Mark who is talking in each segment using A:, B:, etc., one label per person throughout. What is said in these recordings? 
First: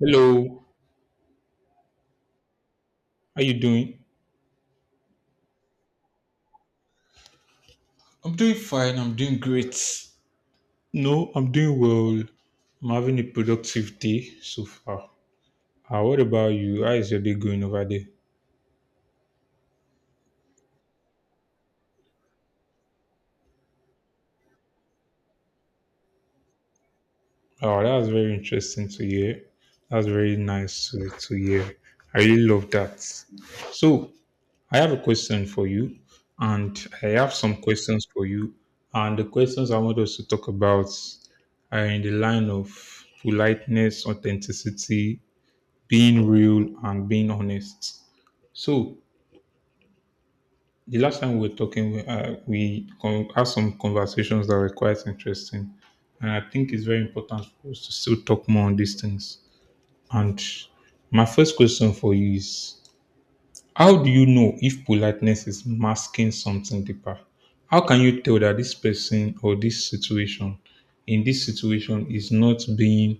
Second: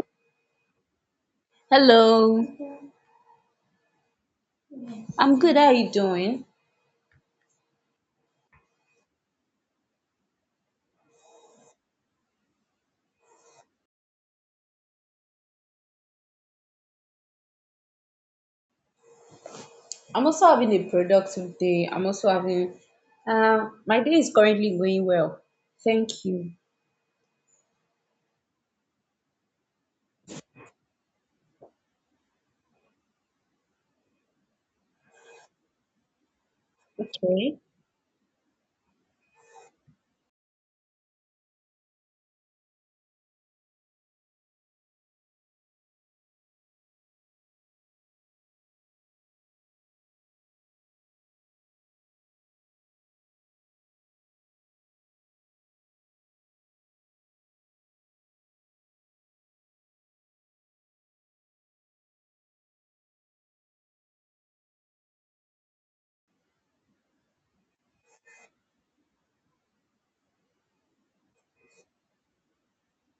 A: Hello,
B: Hello,
A: how you doing?
B: I'm good. How are you doing?
A: I'm doing fine. I'm doing great. No, I'm doing well. I'm having a productive day so far. What about you? How is your day going over there?
B: I'm also having a productive day. I'm also having, my day is currently going well. Thank you.
A: Oh, that's very interesting to hear. That's very nice to hear. I really love that. So, I have a question for you, and I have some
B: Okay.
A: questions for you. And the questions I want us to talk about are in the line of politeness, authenticity, being real and being honest. So the last time we were talking, we had some conversations that were quite interesting, and I think it's very important for us to still talk more on these things. And my first question for you is: how do you know if politeness is masking something deeper? How can you tell that this person or this situation, in this situation, is not being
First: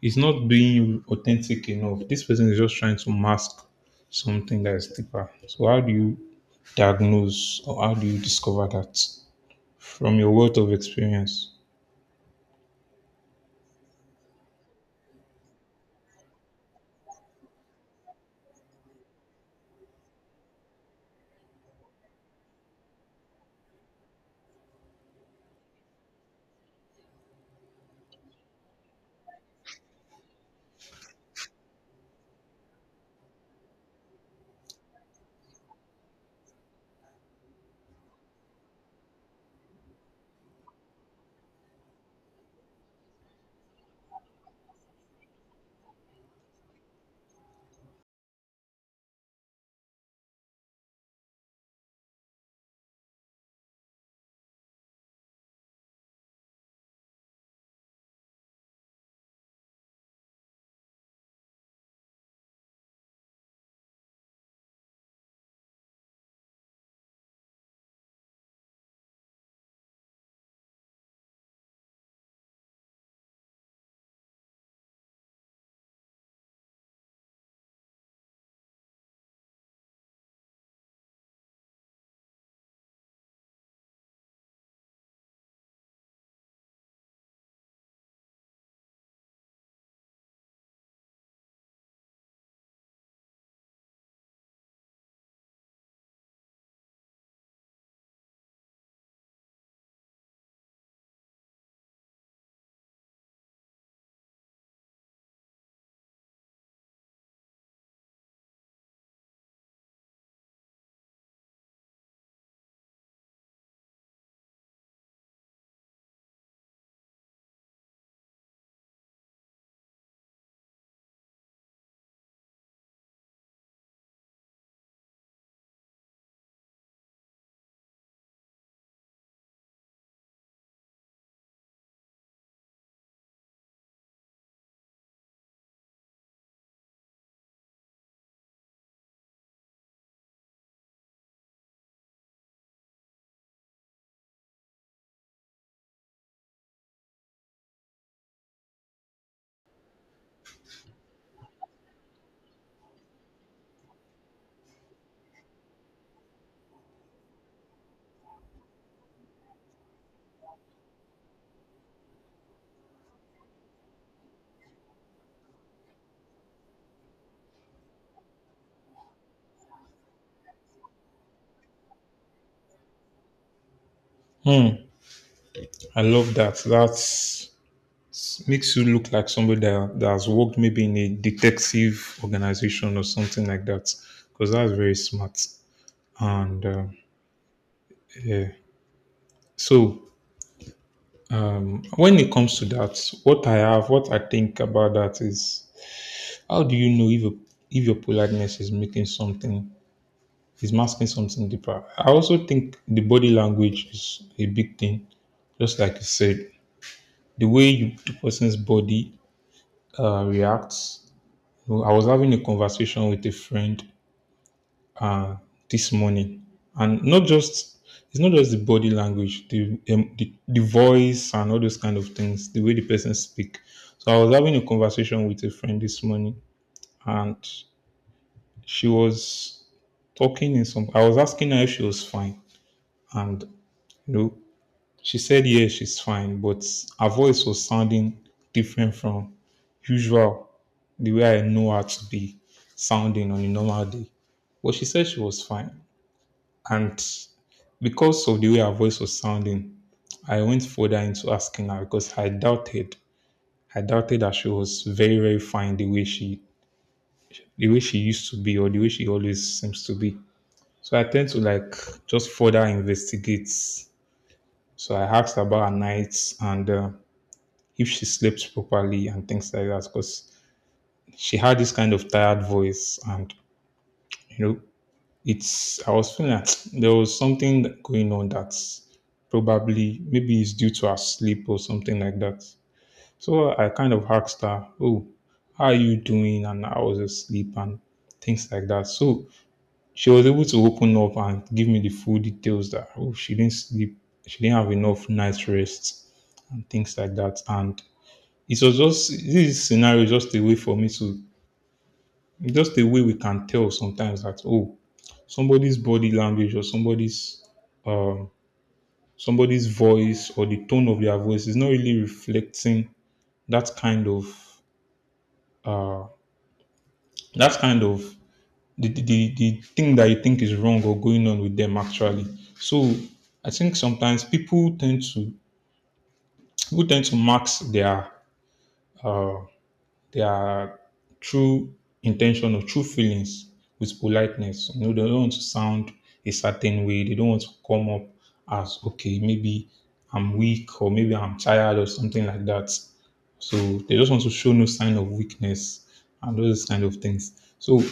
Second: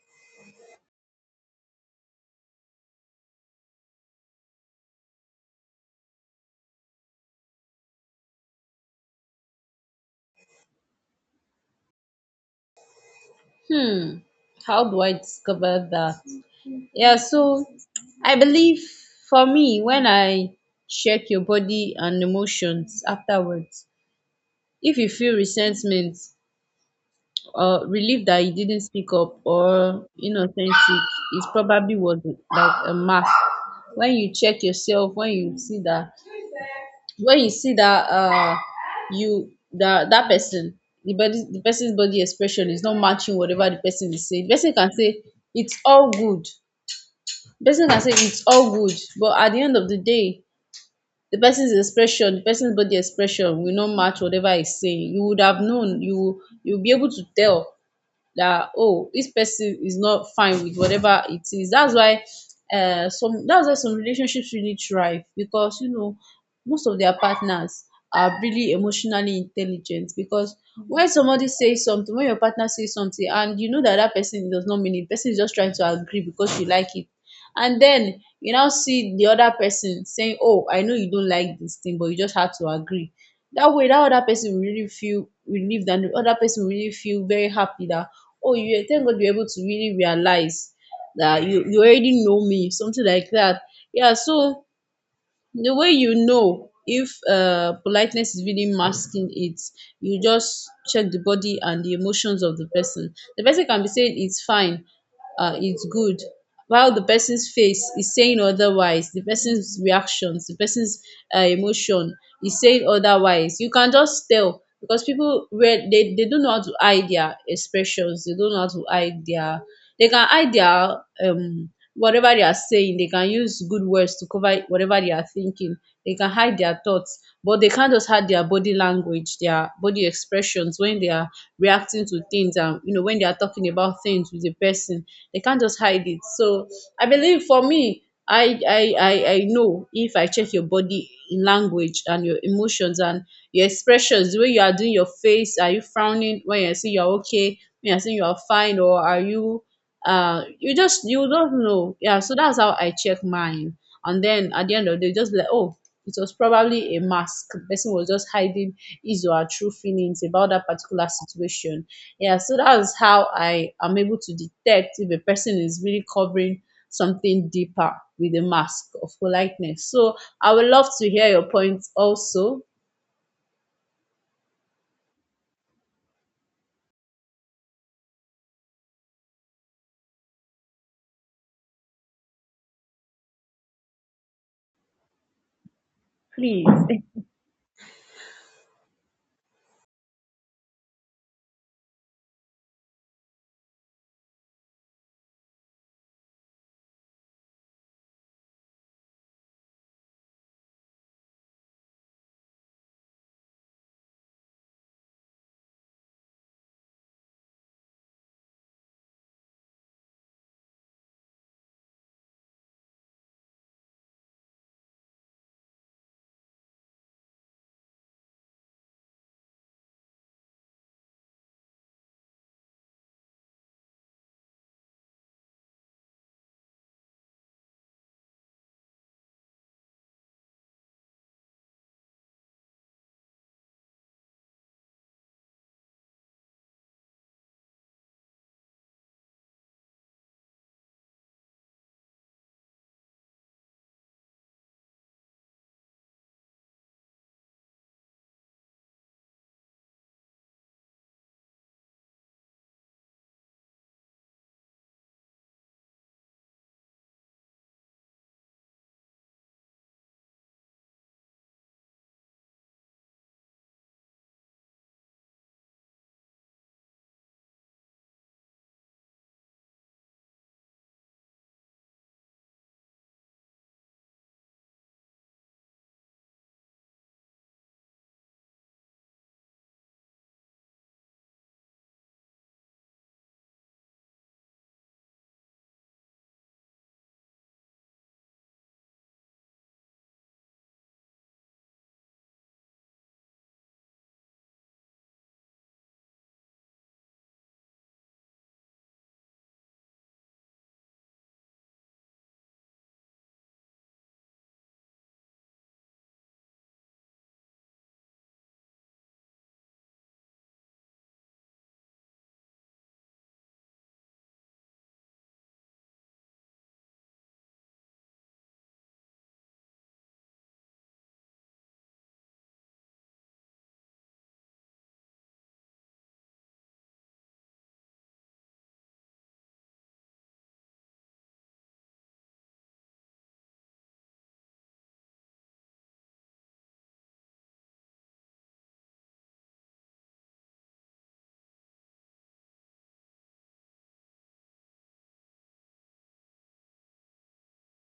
A: It's not being authentic enough. This person is just trying to mask something that is deeper. So how do you diagnose, or how do you discover that from your wealth of experience?
B: Hmm, how do I discover that? Yeah, so I believe for me, when I check your body and emotions afterwards, if you feel resentment, relief that he didn't speak up or inauthentic, it probably was like a mask. When you check yourself, when you see that when you see that uh you that that person, the body the person's body expression is not matching whatever the person is saying. The person can say it's all good, the person can say it's all good, but at the end of the day, the person's expression, the person's body expression will not match whatever he's saying. You would have known you You will be able to tell that, oh, this person is not fine with whatever it is. That's why some that's why some relationships really thrive, because you know, most of their partners are really emotionally intelligent. Because when somebody says something, when your partner says something, and you know that that person does not mean it, person is just trying to agree because you like it, and then you now see the other person saying, oh, I know you don't like this thing, but you just have to agree. That way, that other person will really feel relieved, and the other person will really feel very happy that, oh, you, thank God you're able to really realize that, you already know me, something like that. Yeah, so the way you know if politeness is really masking it, you just check the body and the emotions of the person. The person can be saying it's fine, it's good, while the person's face is saying otherwise, the person's reactions, the person's emotion is saying otherwise. You can just tell because people, where they don't know how to hide their expressions, they don't know how to hide their, they can hide their whatever they are saying, they can use good words to cover whatever they are thinking, they can hide their thoughts, but they can't just hide their body language, their body expressions when they are reacting to things, and you know, when they are talking about things with a person, they can't just hide it. So I believe for me, I know if I check your body language and your emotions and your expressions, the way you are doing your face. Are you frowning when you're saying you're okay, when you're saying you're fine, or are you you just you don't know? Yeah, so that's how I check mine, and then at the end of the day just be like, oh, it was probably a mask. The person was just hiding his or her true feelings about that particular situation. Yeah, so that's how I am able to detect if a person is really covering something deeper with a mask of politeness. So I would love to hear your points also,
A: Hmm. I love that. That's makes you look like somebody that has worked maybe in a detective organization or something like that, because that's very smart and
B: please.
A: yeah. So when it comes to that, what I think about that is: how do you know if your politeness is masking something deeper? I also think the body language is a big thing. Just like you said, the person's body reacts. You know, I was having a conversation with a friend this morning, and not just it's not just the body language, the voice and all those kind of things, the way the person speak. So I was having a conversation with a friend this morning, and she was talking in some I was asking her if she was fine, and, you know, she said yeah, she's fine, but her voice was sounding different from usual, the way I know her to be sounding on a normal day. But she said she was fine, and because of the way her voice was sounding, I went further into asking her because I doubted that she was very, very fine, the way she used to be, or the way she always seems to be. So I tend to like just further investigate. So I asked about her nights and, if she sleeps properly and things like that, because she had this kind of tired voice, and, you know, it's I was feeling that there was something going on, that's probably, maybe it's due to her sleep or something like that. So I kind of asked her, "Oh, how are you doing?" and I was asleep and things like that. So she was able to open up and give me the full details, that oh, she didn't sleep, she didn't have enough night rest and things like that. And it was just this scenario is just a way for me to, just a way we can tell sometimes, that oh, somebody's body language or um somebody's voice or the tone of their voice is not really reflecting that kind of that kind of the thing that you think is wrong or going on with them actually. So I think sometimes people tend to mask uh, their true intention or true feelings with politeness. You know, they don't want to sound a certain way. They don't want to come up as, okay, maybe I'm weak or maybe I'm tired or something like that. So they just want to show no sign of weakness and those kind of things. So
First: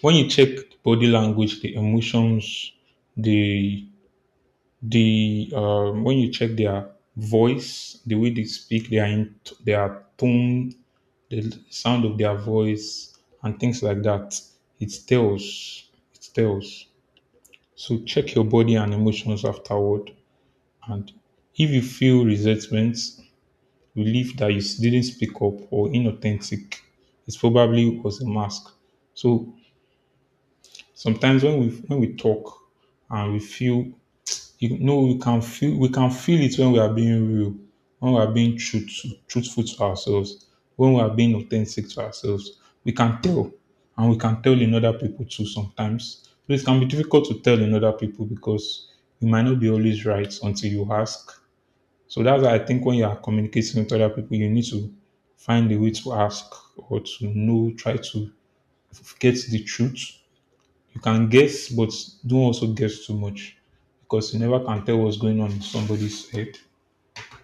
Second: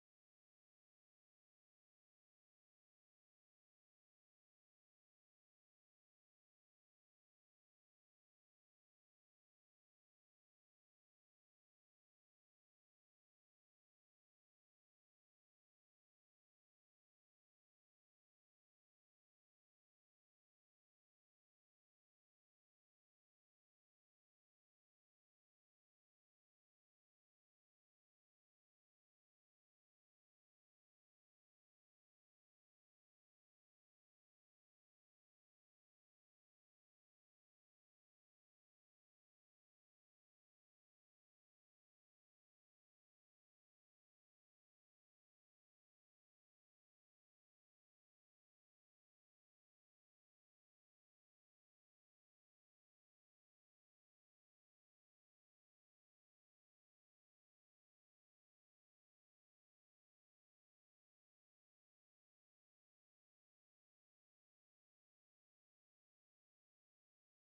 A: when you check the body language, the emotions, the the when you check their voice, their tone, the sound of their voice, and things like that, it tells. It tells. So check your body and emotions afterward. And if you feel resentment, relief that you didn't speak up, or inauthentic, it probably was a mask. So sometimes when we talk and we feel you know, we can feel, we can feel it when we are being real, when we are being truthful to ourselves, when we are being authentic to ourselves. We can tell, and we can tell in other people too sometimes. So it can be difficult to tell in other people because you might not be always right until you ask. So that's why I think when you are communicating with other people, you need to find a way to ask, or to know, try to get the truth. You can guess, but don't also guess too much, because you never can tell what's going on in somebody's head.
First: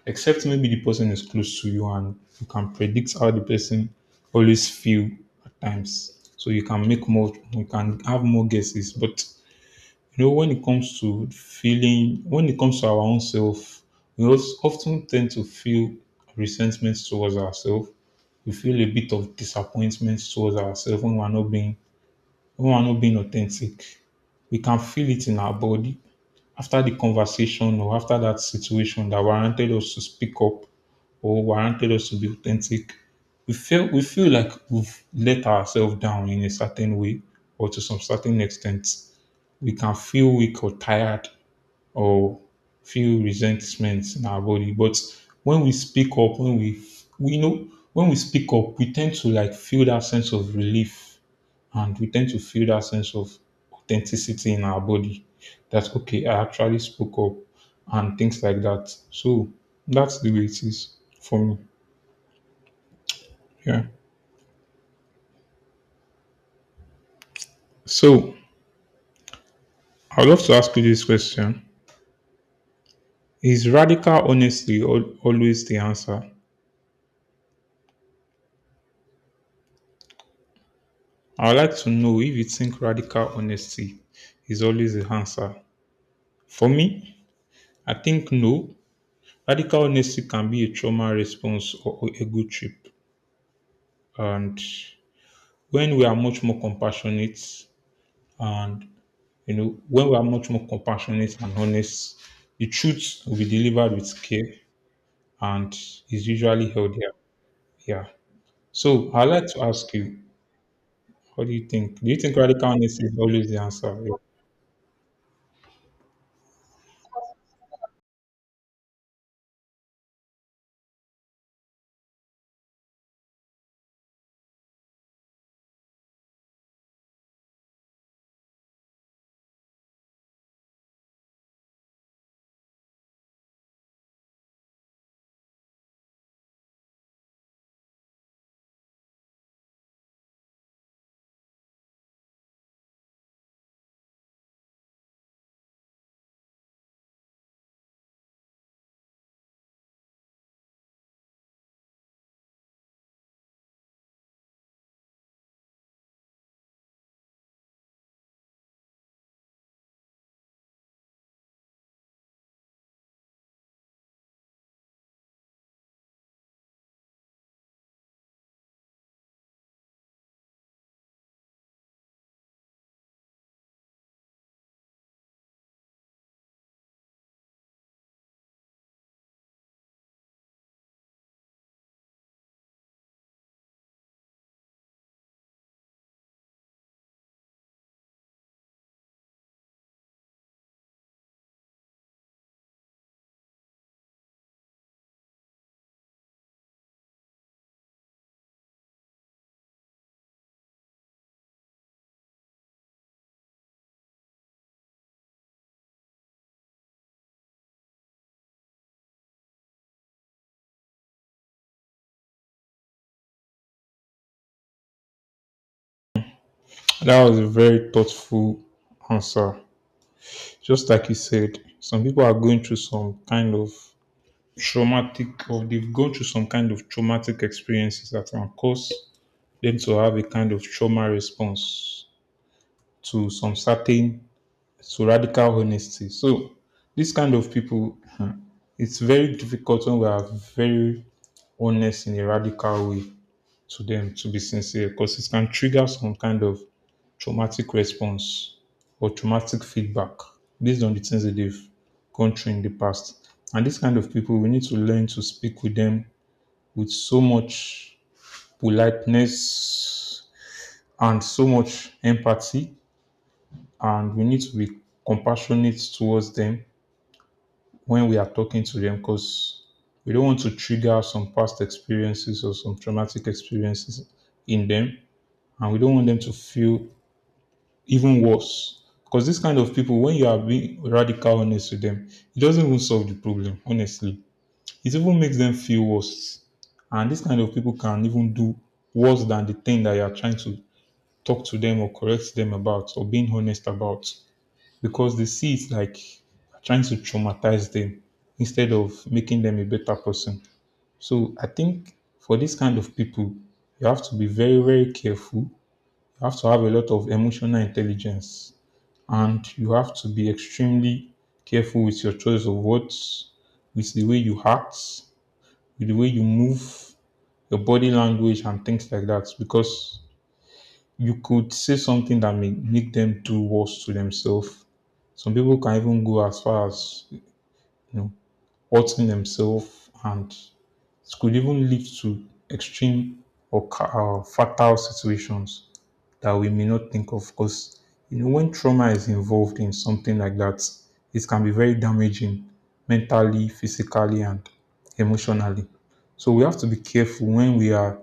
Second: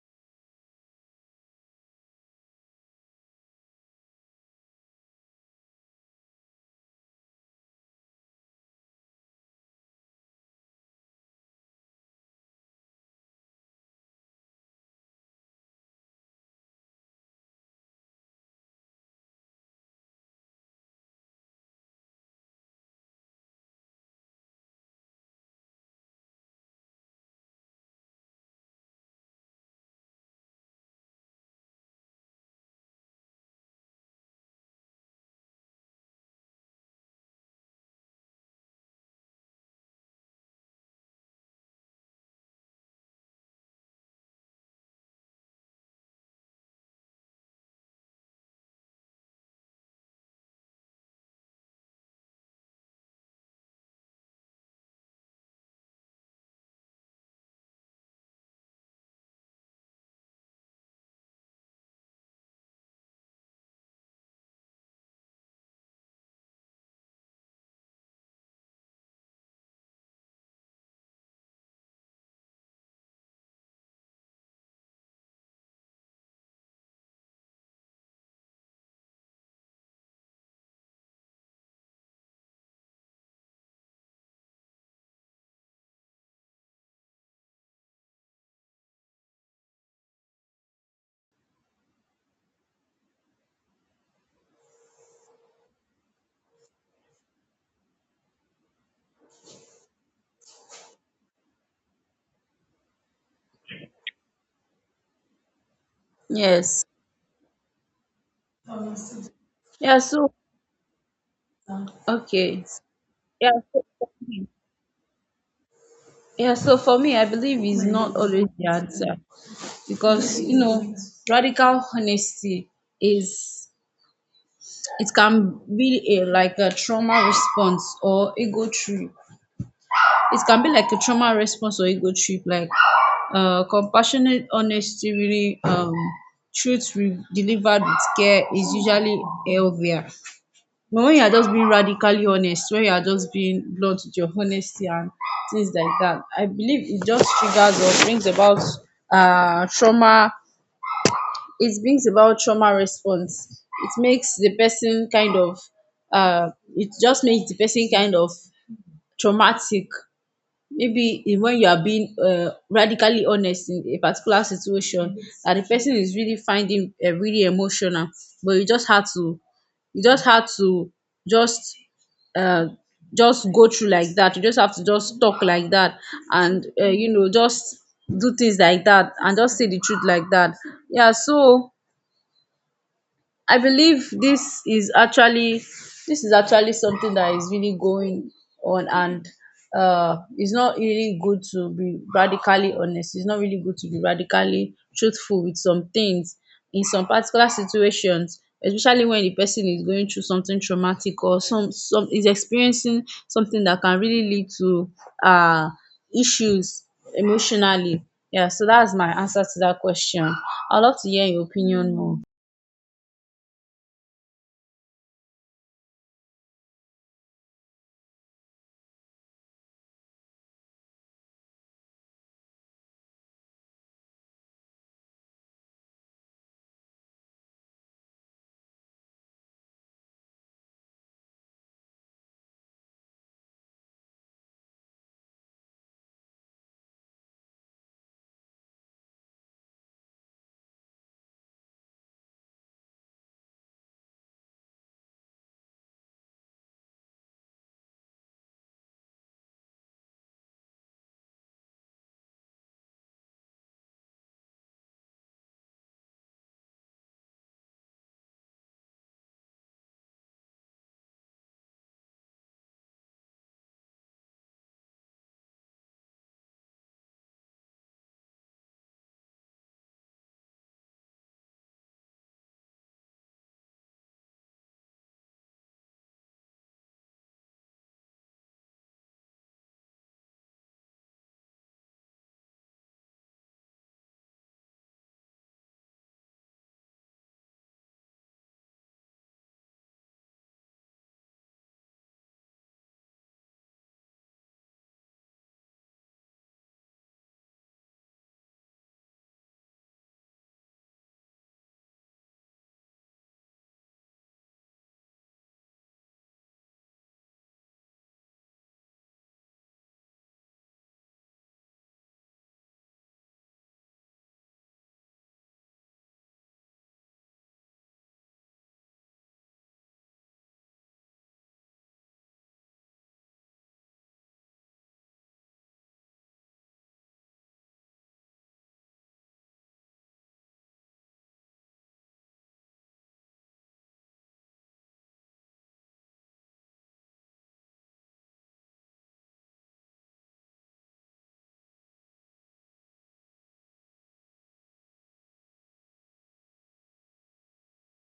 A: Except maybe the person is close to you and you can predict how the person always feel at times. So you can make more, you can have more guesses. But you know, when it comes to feeling, when it comes to our own self, we also often tend to feel resentment towards ourselves. We feel a bit of disappointment towards ourselves when we are not being, when we are not being authentic. We can feel it in our body after the conversation or after that situation that warranted us to speak up or warranted us to be authentic. We feel like we've let ourselves down in a certain way or to some certain extent. We can feel weak or tired, or feel resentment in our body. But when we speak up, when we know, when we speak up, we tend to like feel that sense of relief, and we tend to feel that sense of authenticity in our body, that okay, I actually spoke up and things like that. So that's the way it is for me. Yeah. So I'd love to ask you this question: is radical honesty always the answer? I'd like to know if you think radical honesty is always the answer. For me, I think no. Radical honesty can be a trauma response or a good trip. And when we are much more compassionate, and, you know, when we are much more compassionate and honest, the truth will be delivered with care and is usually
B: Yes.
A: healthier. Yeah. So I'd like to ask
B: yeah
A: you,
B: so
A: what do you think? Do you think
B: Okay.
A: radical honesty is always
B: yeah
A: the
B: so,
A: answer? Yeah.
B: okay. Yeah, so for me, I believe is not always the answer, because you know, radical honesty is, it can be a like a trauma response or ego trip. It can be like a trauma response or ego trip. Like compassionate honesty, really delivered with care is usually healthier. But when you are just being radically honest, when you are just being blunt with your honesty and things like that, I believe it just triggers or brings about trauma, it brings about trauma response. It makes the person kind of it just makes the person kind of traumatic. Maybe in when you are being radically honest in a particular situation that the person is really finding really emotional, but you just had to, you just had to just uh, just go through like that, you just have to just talk like that, and you know, just do things like that and just say the truth like that. Yeah so I believe this is actually, this is actually something that is really going on. And it's not really good to be radically honest. It's not really good to be radically truthful with some things in some particular situations, especially when the person is going through something traumatic or some is experiencing something that can really lead to uh issues emotionally. Yeah, so that's my answer to that question. I'd love to hear your opinion more.
A: That was a very thoughtful answer. Just like you said, some people are going through some kind of traumatic, or they've gone through some kind of traumatic experiences that can cause them to have a kind of trauma response to some certain so, radical honesty. So this kind of people, hmm, it's very difficult when we are very honest in a radical way to them, to be sincere, because it can trigger some kind of traumatic response or traumatic feedback based on the things that they've gone through in the past. And this kind of people, we need to learn to speak with them with so much politeness and so much empathy, and we need to be compassionate towards them when we are talking to them, because we don't want to trigger some past experiences or some traumatic experiences in them, and we don't want them to feel even worse, because this kind of people, when you are being radical honest with them, it doesn't even solve the problem, honestly. It even makes them feel worse, and this kind of people can even do worse than the thing that you are trying to talk to them, or correct them about, or being honest about, because they see it like trying to traumatize them instead of making them a better person. So I think for this kind of people, you have to be very, very careful. You have to have a lot of emotional intelligence, and you have to be extremely careful with your choice of words, with the way you act, with the way you move, your body language, and things like that. Because you could say something that may make them do worse to themselves. Some people can even go as far as, you know, hurting themselves, and it could even lead to extreme or, fatal situations that we may not think of. Because, you know, when trauma is involved in something like that, it can be very damaging mentally, physically, and emotionally. So we have to be careful when we are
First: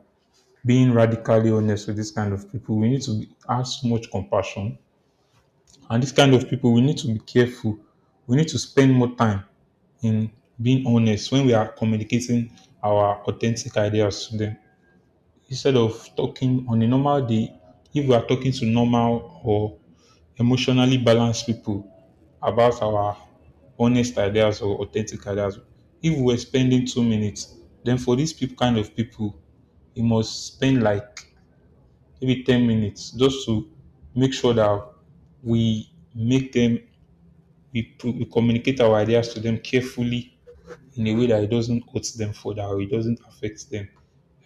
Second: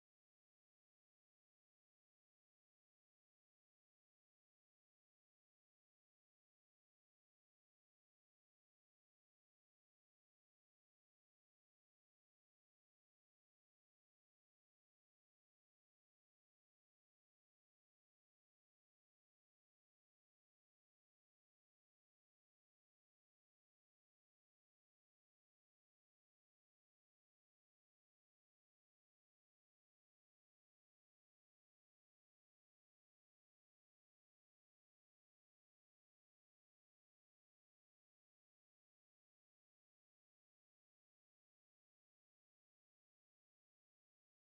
A: being radically honest with this kind of people. We need to be, have so much compassion, and this kind of people, we need to be careful. We need to spend more time in being honest when we are communicating our authentic ideas to them. Instead of talking on a normal day, if we are talking to normal or emotionally balanced people about our honest ideas or authentic ideas, if we're spending 2 minutes, then for these people kind of people, we must spend like maybe 10 minutes just to make sure that we make them we communicate our ideas to them carefully in a way that it doesn't hurt them further or it doesn't affect them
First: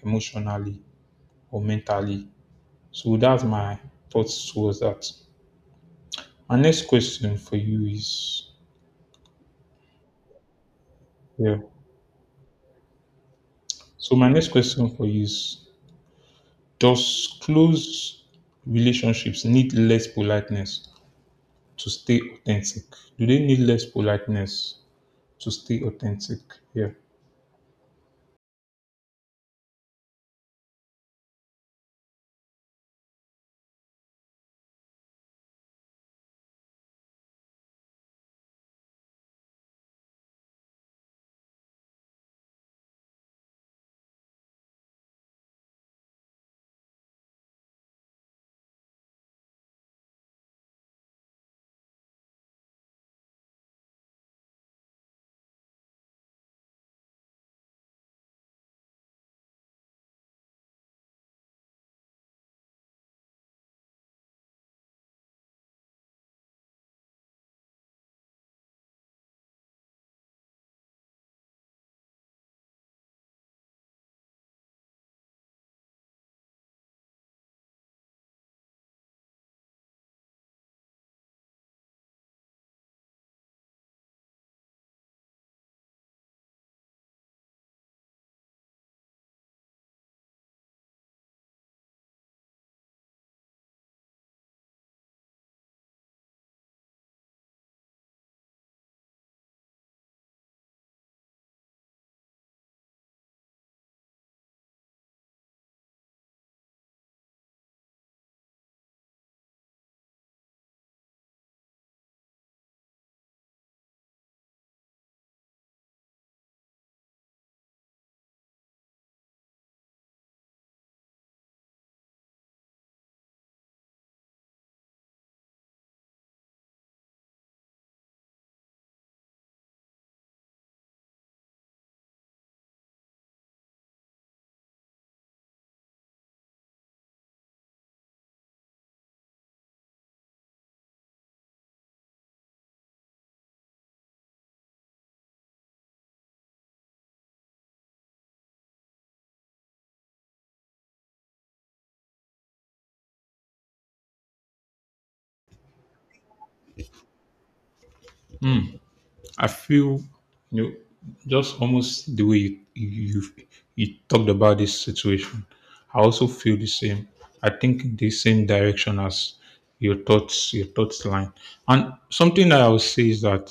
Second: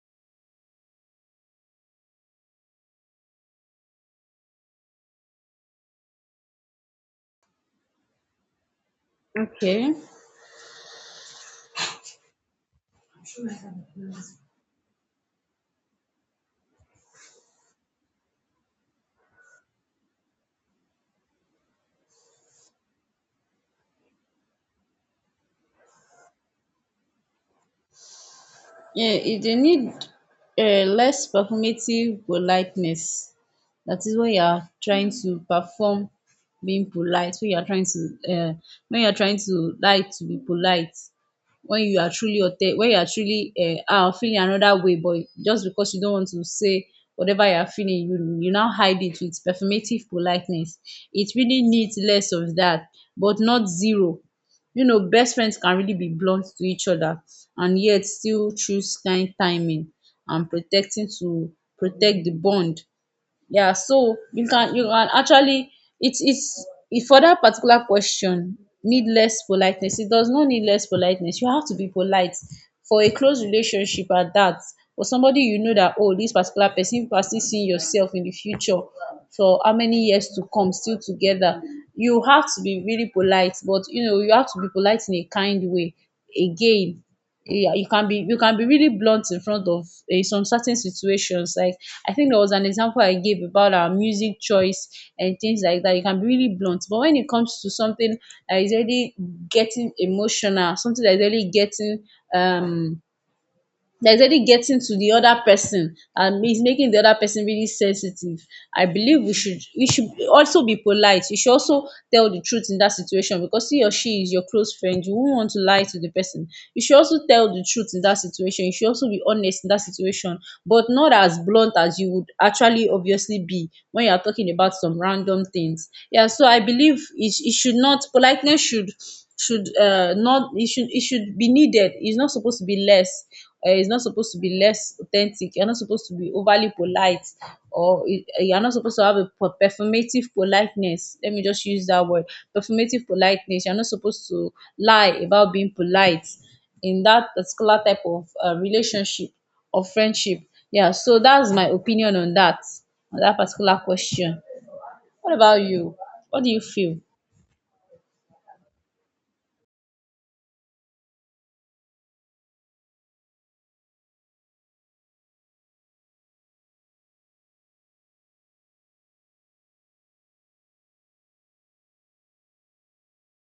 A: emotionally or mentally. So that's my thoughts towards that. My next question for you is
B: Okay.
A: yeah. So my next question for you is, does close relationships need less politeness to stay authentic? Do they need less politeness to stay authentic? Yeah.
B: Um, e dey need less performative politeness. That is when you are trying to perform being polite, when you are trying to um when you are trying to like to be polite when you are when you are truly feeling another way, but just because you don't want to say whatever you are feeling, you now hide it with performative politeness. It really needs less of that, but not zero. You know, best friends can really be blunt to each other and yet still choose kind timing and protect the bond. Yeah, so you can, you can actually, it's if for that particular question, need less politeness, it does not need less politeness. You have to be polite for a close relationship at that. For somebody you know that, oh, this particular person, you are still seeing yourself in the future for how many years to come still together. You have to be really polite, but you know, you have to be polite in a kind way again. Yeah, you can be, you can be really blunt in front of some certain situations. Like, I think there was an example I gave about our music choice and things like that. You can be really blunt, but when it comes to something that is really getting emotional, something that is really getting um there's already getting to the other person and it's making the other person really sensitive, I believe we should, also be polite. You should also tell the truth in that situation, because he or she is your close friend. You won't want to lie to the person. You should also tell the truth in that situation. You should also be honest in that situation, but not as blunt as you would actually obviously be when you are talking about some random things. Yeah, so I believe it should not, politeness should not it should, it should be needed. It's not supposed to be less, it's not supposed to be less authentic. You're not supposed to be overly polite, or you're not supposed to have a performative politeness. Let me just use that word, performative politeness. You're not supposed to lie about being polite in that particular type of relationship or friendship. Yeah, so that's my opinion on that particular question. What about you? What do you feel?
A: I feel, you know, just almost the way you talked about this situation. I also feel the same. I think the same direction as your thoughts line. And something that I would say is that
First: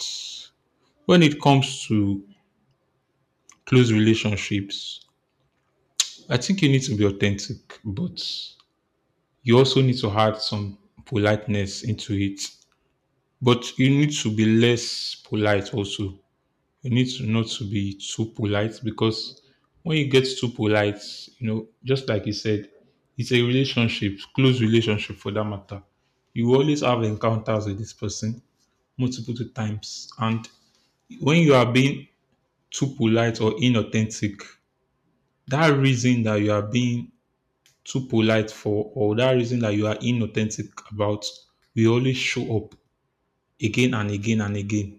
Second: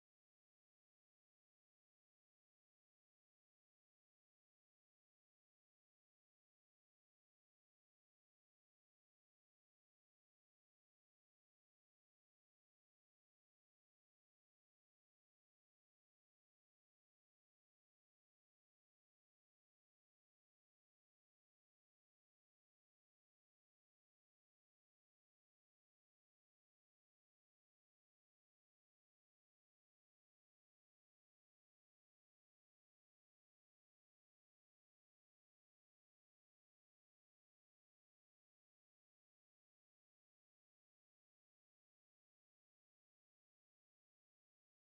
A: when it comes to close relationships, I think you need to be authentic, but you also need to add some politeness into it. But you need to be less polite also, you need to not to be too polite, because when you get too polite, you know, just like you said, it's a relationship, close relationship for that matter. You always have encounters with this person multiple two times. And when you are being too polite or inauthentic, that reason that you are being too polite for, or that reason that you are inauthentic about, will always show up again and again and again.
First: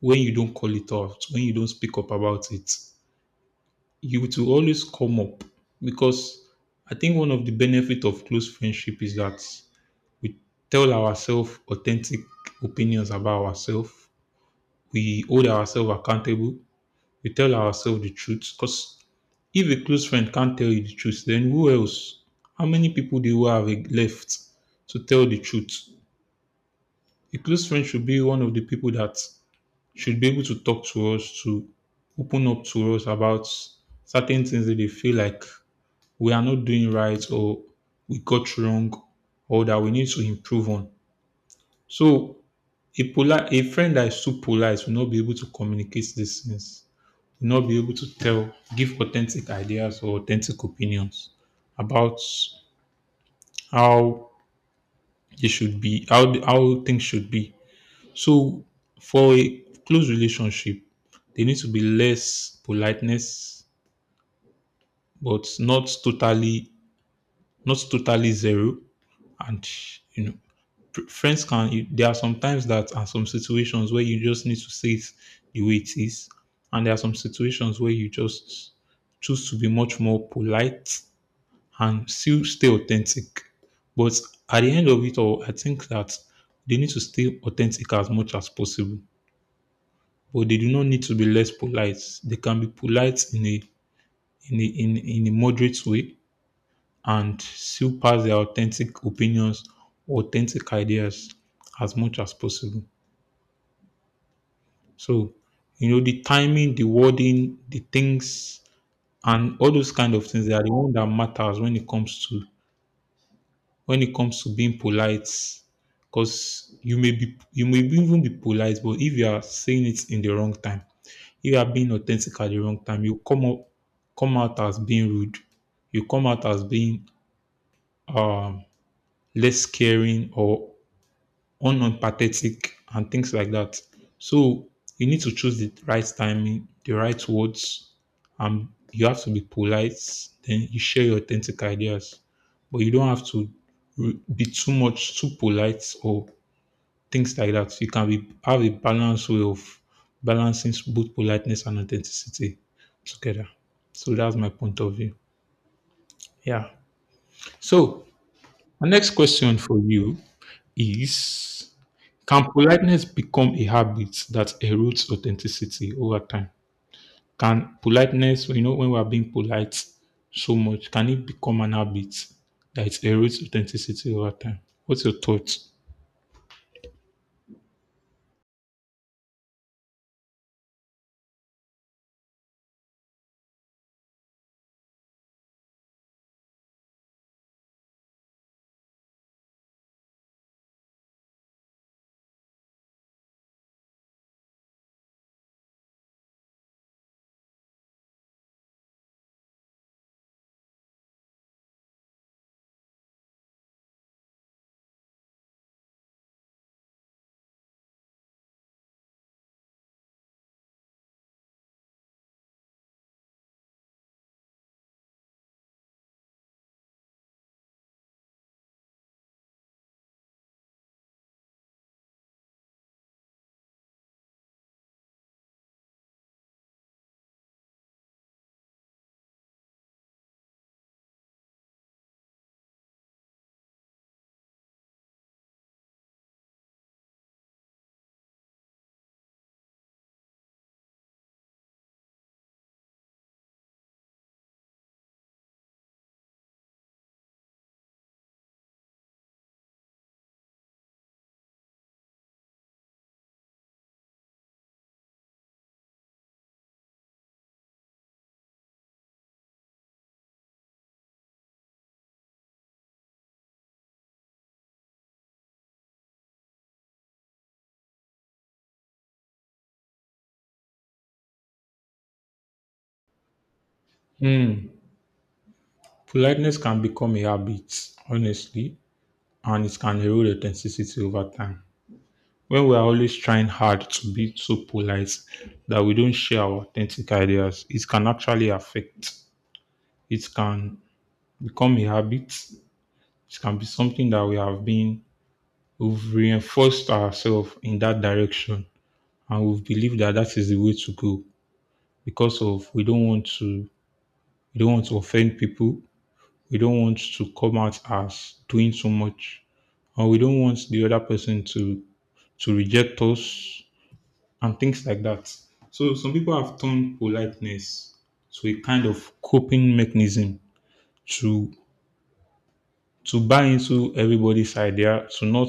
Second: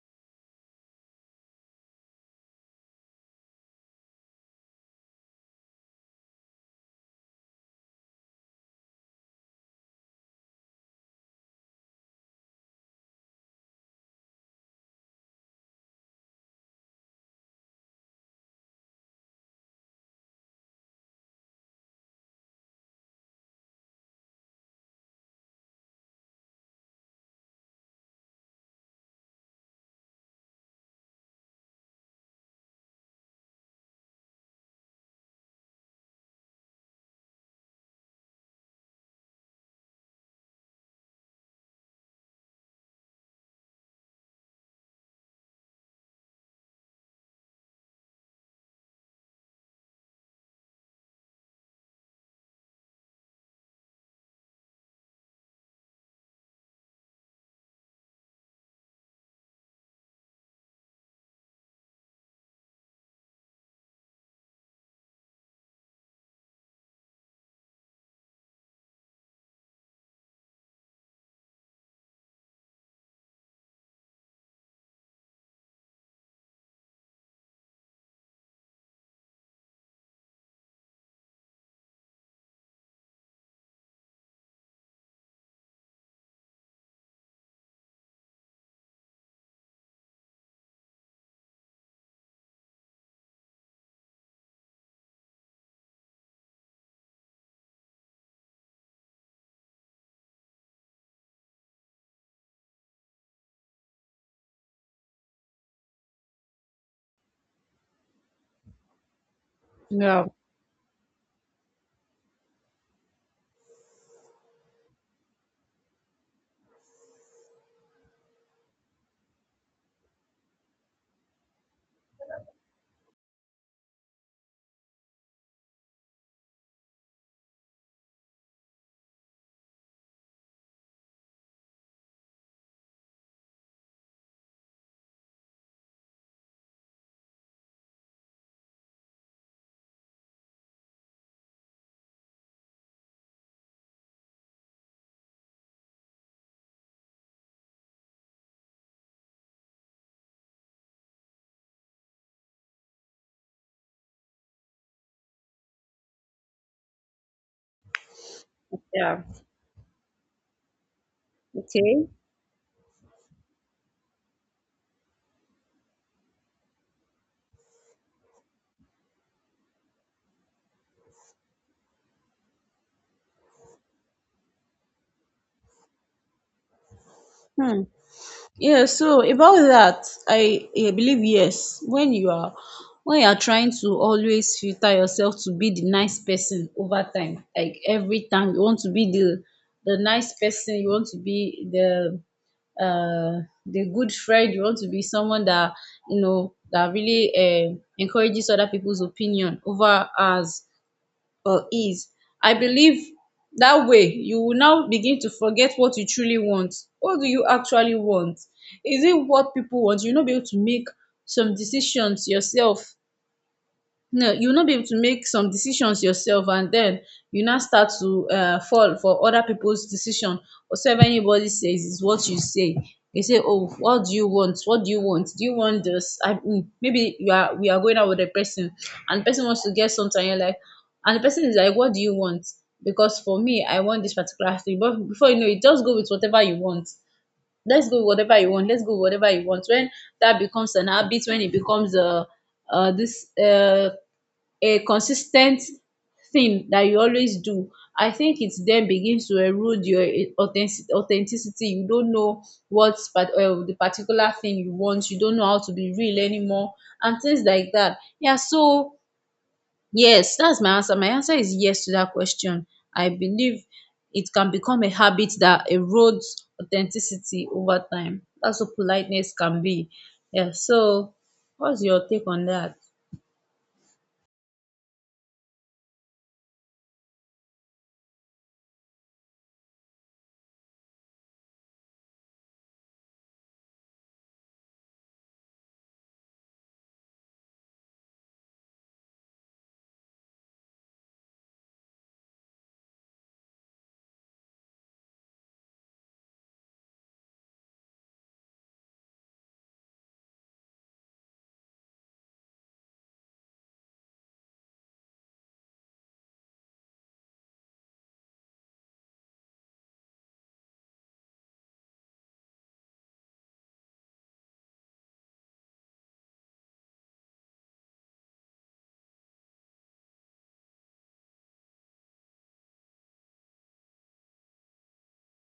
A: When you don't call it out, when you don't speak up about it, you to always come up, because I think one of the benefit of close friendship is that we tell ourselves authentic opinions about ourselves. We hold ourselves accountable. We tell ourselves the truth. Because if a close friend can't tell you the truth, then who else? How many people do you have left to tell the truth? A close friend should be one of the people that should be able to talk to us, to open up to us about certain things that they feel like we are not doing right, or we got wrong, or that we need to improve on. So a friend that is too polite will not be able to communicate these things, will not be able to tell, give authentic ideas or authentic opinions about how they should be, how things should be. So for a close relationship, they need to be less politeness, but not totally, not totally zero. And you know, friends can. There are some times that, and some situations where you just need to say it the way it is, and there are some situations where you just choose to be much more polite and still stay authentic. But at the end of it all, I think that they need to stay authentic as much as possible. But they do not need to be less polite. They can be polite in a in a moderate way and seal past their authentic opinions, authentic ideas as much as possible. So, you know, the timing, the wording, the things, and all those kind
B: Yeah.
A: of things, they are the one that matters when it comes to, when it comes to being polite. Because you may even be polite, but if you are saying it in the wrong time, if you are being authentic at the wrong time, you come up, come out as being rude. You come out as being um less caring or unempathetic and things like that. So you need to choose the right timing, the right words, and you have to be polite, then you share your authentic ideas, but you don't have to be too much too polite or things like that. You can be, have a balanced way of balancing both politeness and authenticity together. So that's my point of view. Yeah. So my next
B: Yeah.
A: question for you is,
B: Okay.
A: can politeness become a habit that erodes authenticity over time? Can politeness, you know, when we are being polite so much, can it become an habit that it erodes authenticity over time? What's your thoughts?
B: Hmm. Yeah, so about that, I believe yes. When you are, when you are trying to always filter yourself to be the nice person over time, like every time you want to be the nice person, you want to be the good friend, you want to be someone that, you know, that really encourages other people's opinion over us or ease. I believe that way you will now begin to forget what you truly want. What do you actually want? Is it what people want? You'll not be able to make some decisions yourself. No, you will not be able to make some decisions yourself, and then you now start to fall for other peoples decision. Whatever anybody says is what you say. They say, oh, what do you want? What do you want? Do you want this? Maybe you are we are going out with a person, and the person wants to get something. You're like, and the person is like, what do you want? Because for me, I want this particular thing, but before you know it, just go with whatever you want. Let's go with whatever you want, let's go with whatever you want. When that becomes an habit, when it becomes this a consistent thing that you always do, I think it then begins to erode your authenticity. You don't know what's part, the particular thing you want. You don't know how to be real anymore and things like that. Yeah, so yes, that's my answer. My answer is yes to that question. I believe it can become a habit that erodes authenticity over time. That's what politeness can be. Yeah, so what's your take on that?
A: Hmm. Politeness can become a habit, honestly, and it can erode authenticity over time. When we are always trying hard to be so polite that we don't share our authentic ideas, it can actually affect. It can become a habit. It can be something that we have been, we've reinforced ourselves in that direction, and we've believed that that is the way to go because of we don't want to, we don't want to offend people. We don't want to come out as doing too much, or we don't want the other person to reject us and things like that. So some people have turned politeness to a kind of coping mechanism to to buy into everybody's idea, to not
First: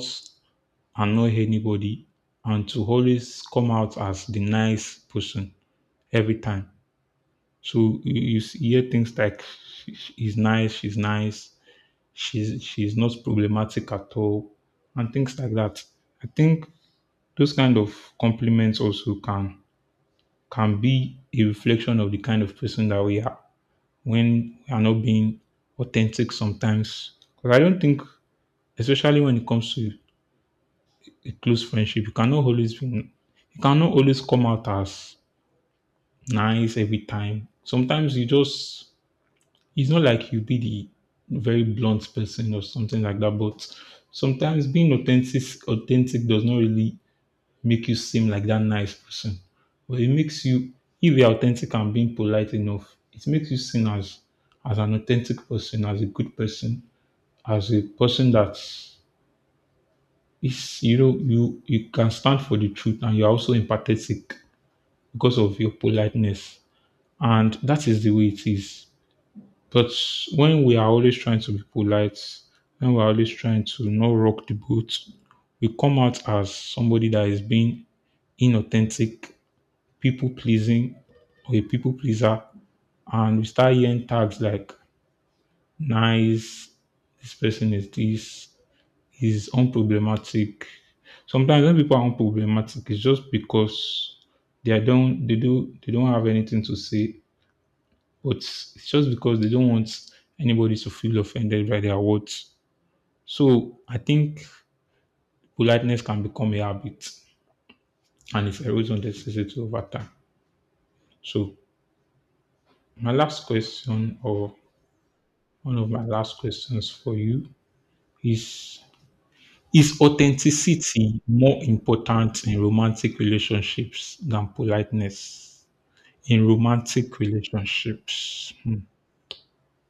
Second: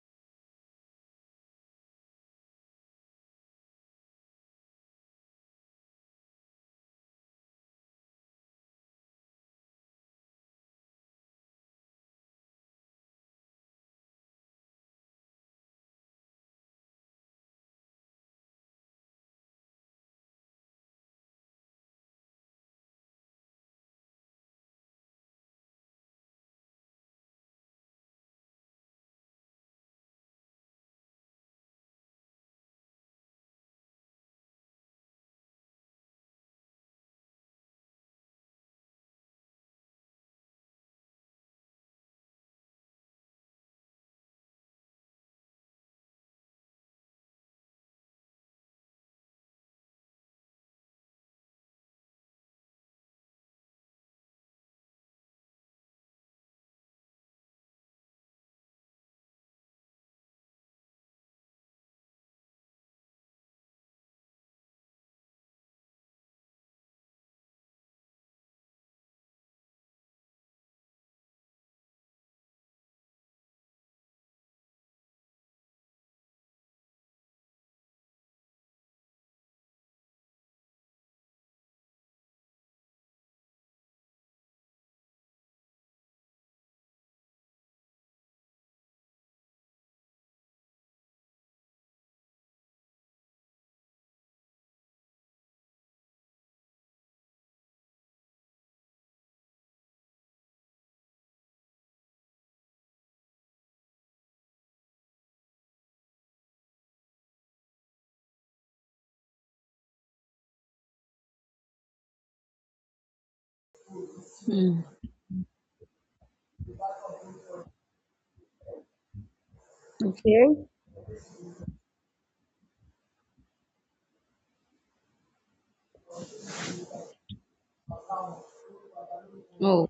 A: annoy anybody, and to always come out as the nice person every time. So you hear things like, "Sh- he's nice, she's nice, she's not problematic at all," and things like that. I think those kind of compliments also can be a reflection of the kind of person that we are when we are not being authentic sometimes. Because I don't think, especially when it comes to a close friendship, you cannot always be, you cannot always come out as nice every time. Sometimes you just, it's not like you be the very blunt person or something like that, but sometimes being authentic does not really make you seem like that nice person. But it makes you, if you're authentic and being polite enough, it makes you seen as an authentic person, as a good person, as a person that is, you know, you can stand for the truth, and you're also empathetic because of your politeness. And that is the way it is. But when we are always trying to be polite, when we're always trying to not rock the boat, we come out as somebody that is being inauthentic, people pleasing, or a people pleaser. And we start hearing tags like nice, this person is this, he's unproblematic. Sometimes when people are unproblematic, it's just because they don't have anything to say. But it's just because they don't want anybody to feel offended by their words. So I think politeness can become a habit, and it erodes on the necessity over time. So my last question, or
B: Hmm,
A: one of my last questions for you is is
B: okay.
A: authenticity more important in romantic relationships than politeness in romantic relationships? Hmm.
B: Oh,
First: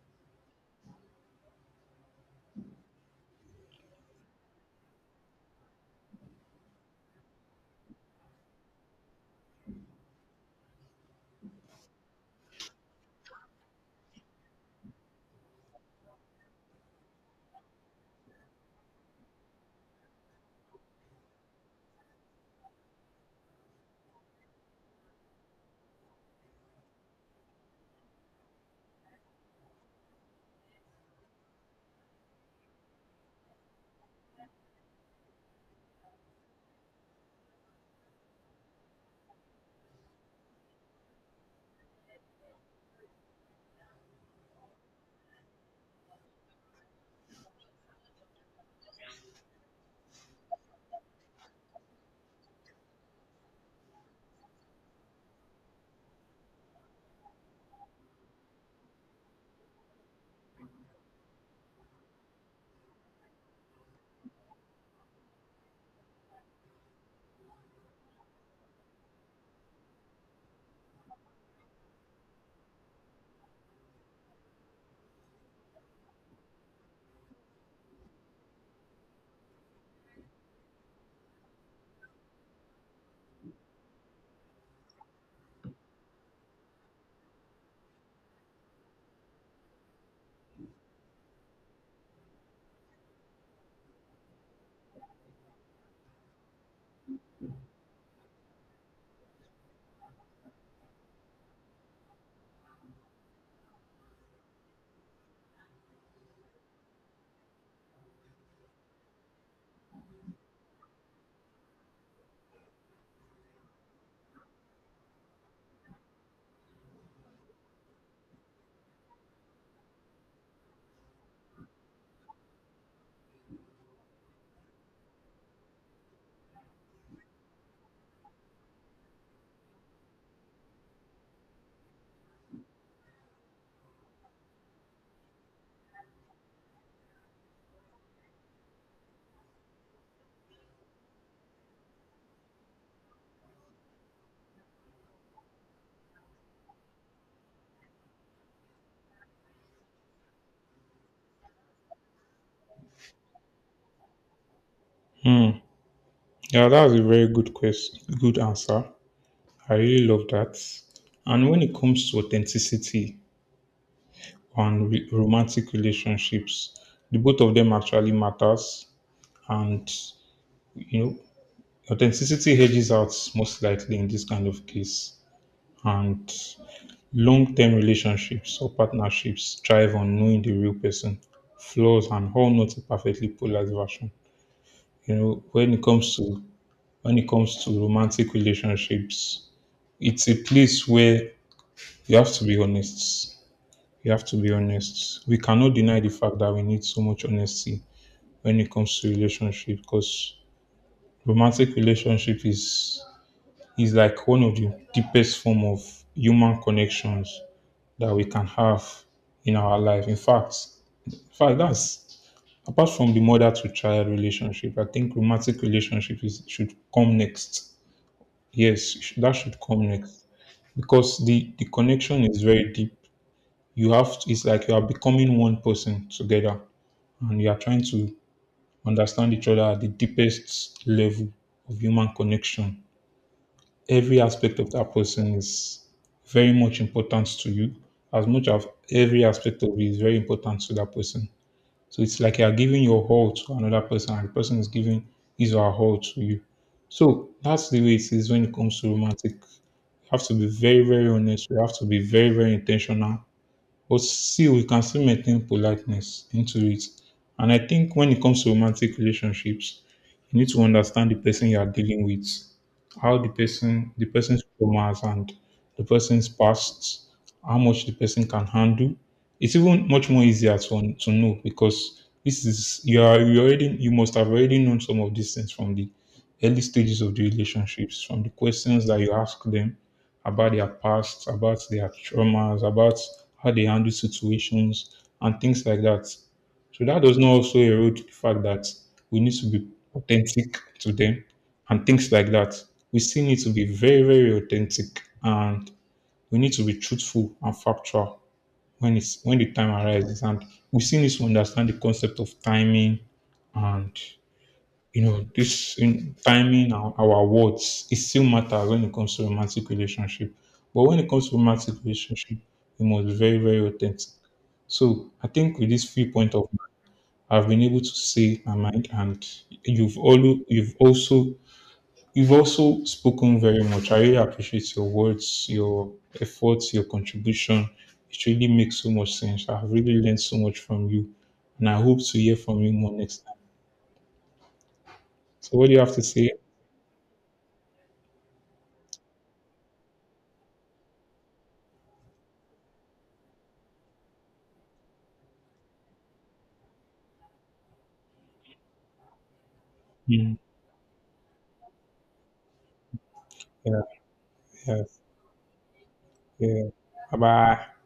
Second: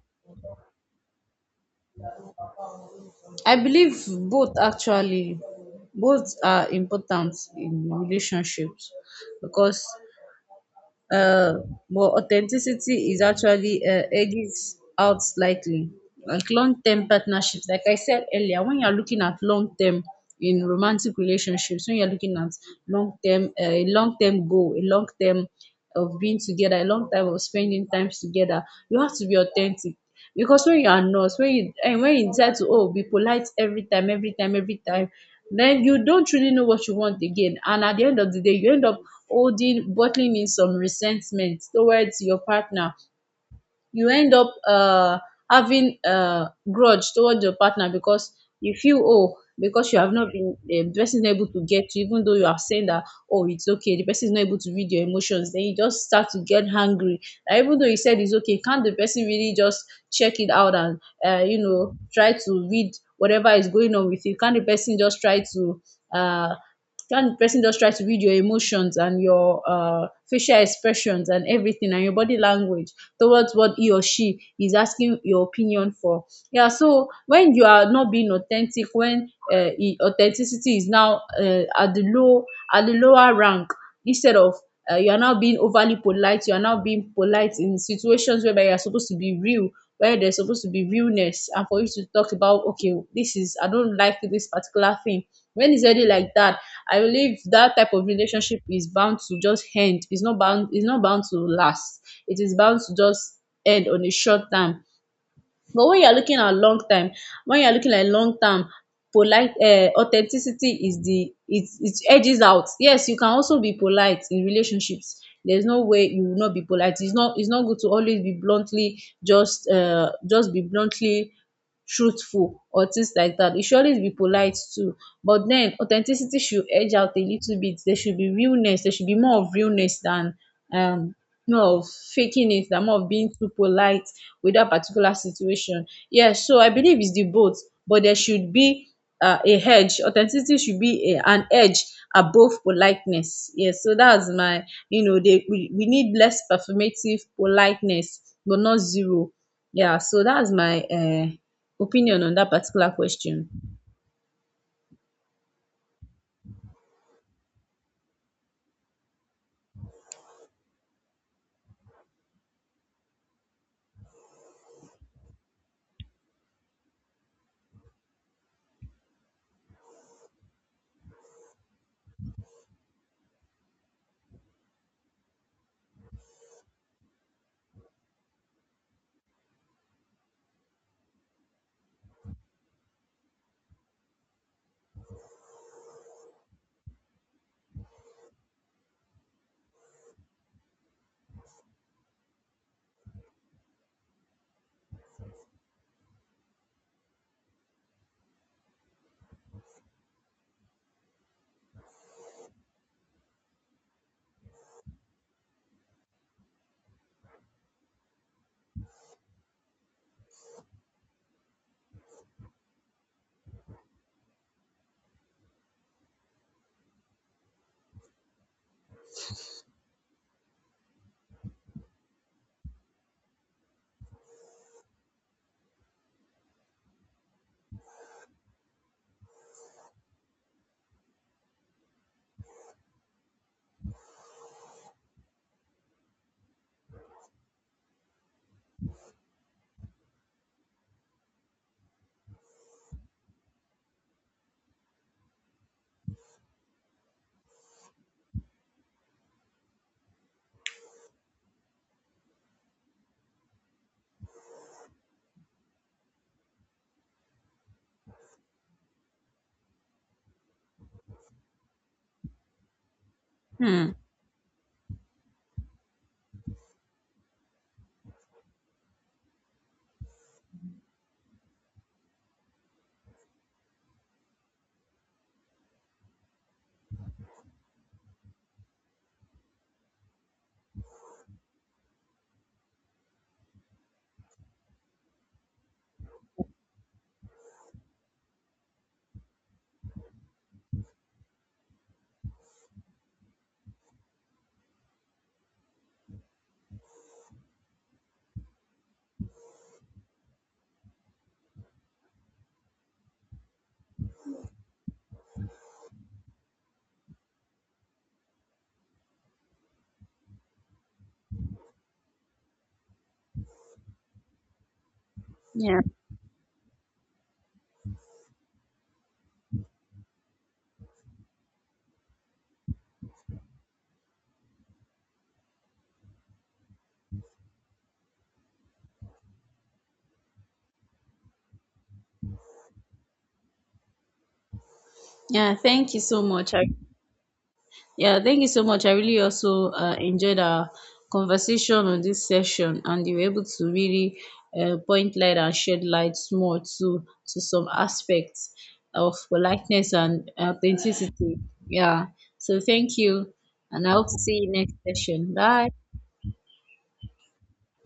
B: I believe both, actually. Both are important in relationships, because uh but authenticity is actually edges out slightly, like long term partnerships. Like I said earlier, when you are looking at long term in romantic relationships, when you are looking at long term, a long term goal, a long term of being together, a long time of spending times together, you have to be authentic. Because when you and when you decide to, oh, be polite every time, every time, every time, then you don't really know what you want again. And at the end of the day, you end up holding, bottling in some resentment towards your partner. You end up having grudge towards your partner, because you feel, oh, because you have not been the person is not able to get you, even though you have said that, oh, it's okay. The person is not able to read your emotions, then you just start to get angry. And even though you said it's okay, can't the person really just check it out and you know, try to read whatever is going on with you? Can't the person just try to uh? When the person just tries to read your emotions and your facial expressions and everything, and your body language towards what he or she is asking your opinion for. Yeah, so when you are not being authentic, when authenticity is now at the low, at the lower rank, instead of you are now being overly polite, you are now being polite in situations whereby you are supposed to be real, where there's supposed to be realness, and for you to talk about, okay, this is, I don't like this particular thing. When it's already like that, I believe that type of relationship is bound to just end. It's not bound. It's not bound to last. It is bound to just end on a short term. But when you are looking at long time, when you are looking at long term, polite authenticity is the, it edges out. Yes, you can also be polite in relationships. There's no way you will not be polite. It's not good to always be bluntly, just be bluntly truthful or things like that. You should always be polite too. But den authenticity should edge out a little bit. There should be realness. There should be more of realness than um more of faking it, than more of being too polite with that particular situation. Yes, so I believe it's the both, but there should be a hedge. Authenticity should be a, an edge above politeness. Yes, so that's my, you know, they, we need less performative politeness, but not zero. Yeah, so that's my opinion on that particular question.
A: Hmm. Yeah, that's a very good question. Good answer. I really love that. And when it comes to authenticity and re- romantic relationships, the both of them actually matters. And you know, authenticity hedges out most likely in this kind of case. And long-term relationships or partnerships thrive on knowing the real person, flaws, and how, not a perfectly polarized version. You know, when it comes to, when it comes to romantic relationships, it's a place where you have to be honest. You have to be honest. We cannot deny the fact that we need so much honesty when it comes to relationship, because romantic relationship is like one of the deepest form of human connections that we can have in our life. In fact, in fact, that's, apart from the mother to child relationship, I think romantic relationship is should come next. Yes, it should- that should come next because the connection is very deep. You have to, it's like you are becoming one person together, and you are trying to understand each other at the deepest level of human connection. Every aspect of that person is very much important to you, as much as every aspect of you is very important to that person. So it's like you are giving your whole to another person, and the person is giving his or her whole to you. So that's the way it is when it comes to romantic. You have to be very, very honest. You have to be very, very intentional, but still, we can still maintain politeness into it. And I think when it comes to romantic relationships, you need to understand the person you are dealing with, how the
B: Hmm.
A: person, the person's traumas, and the person's past, how much the person can handle. It's even much more easier to know, because this is, you are, you already, you must have already known some of these things from the early stages of the relationships, from the questions that you ask them about their past, about their traumas, about how they handle situations and things like that. So that does not also erode the fact that we need to be authentic to them and things like that. We still need to be very, very authentic, and we need to be truthful and factual when it's, when the time arises. And we still need to understand the concept of timing, and you know, this in timing our words, it still matters when it comes to romantic relationship. But when it comes to romantic relationship, we must be very, very authentic. So I think with
B: Yeah.
A: this few point of, I've been able to say my mind, and you've all you've also you've also spoken very much. I really appreciate your words, your efforts, your contribution. It really makes so much sense. I've really learned so much from you, and I hope to hear from you more next time.
B: Yeah.
A: So, what do you
B: Thank
A: have
B: you
A: to
B: so
A: say?
B: much. I, yeah, thank you so much. I really also enjoyed our conversation on this session, and you were able to really point light and shed light more to some aspects of politeness and
A: Mm.
B: authenticity. Yeah. So thank you,
A: Yeah,
B: and I hope to see you next
A: yes,
B: session. Bye.
A: yeah. Bye bye.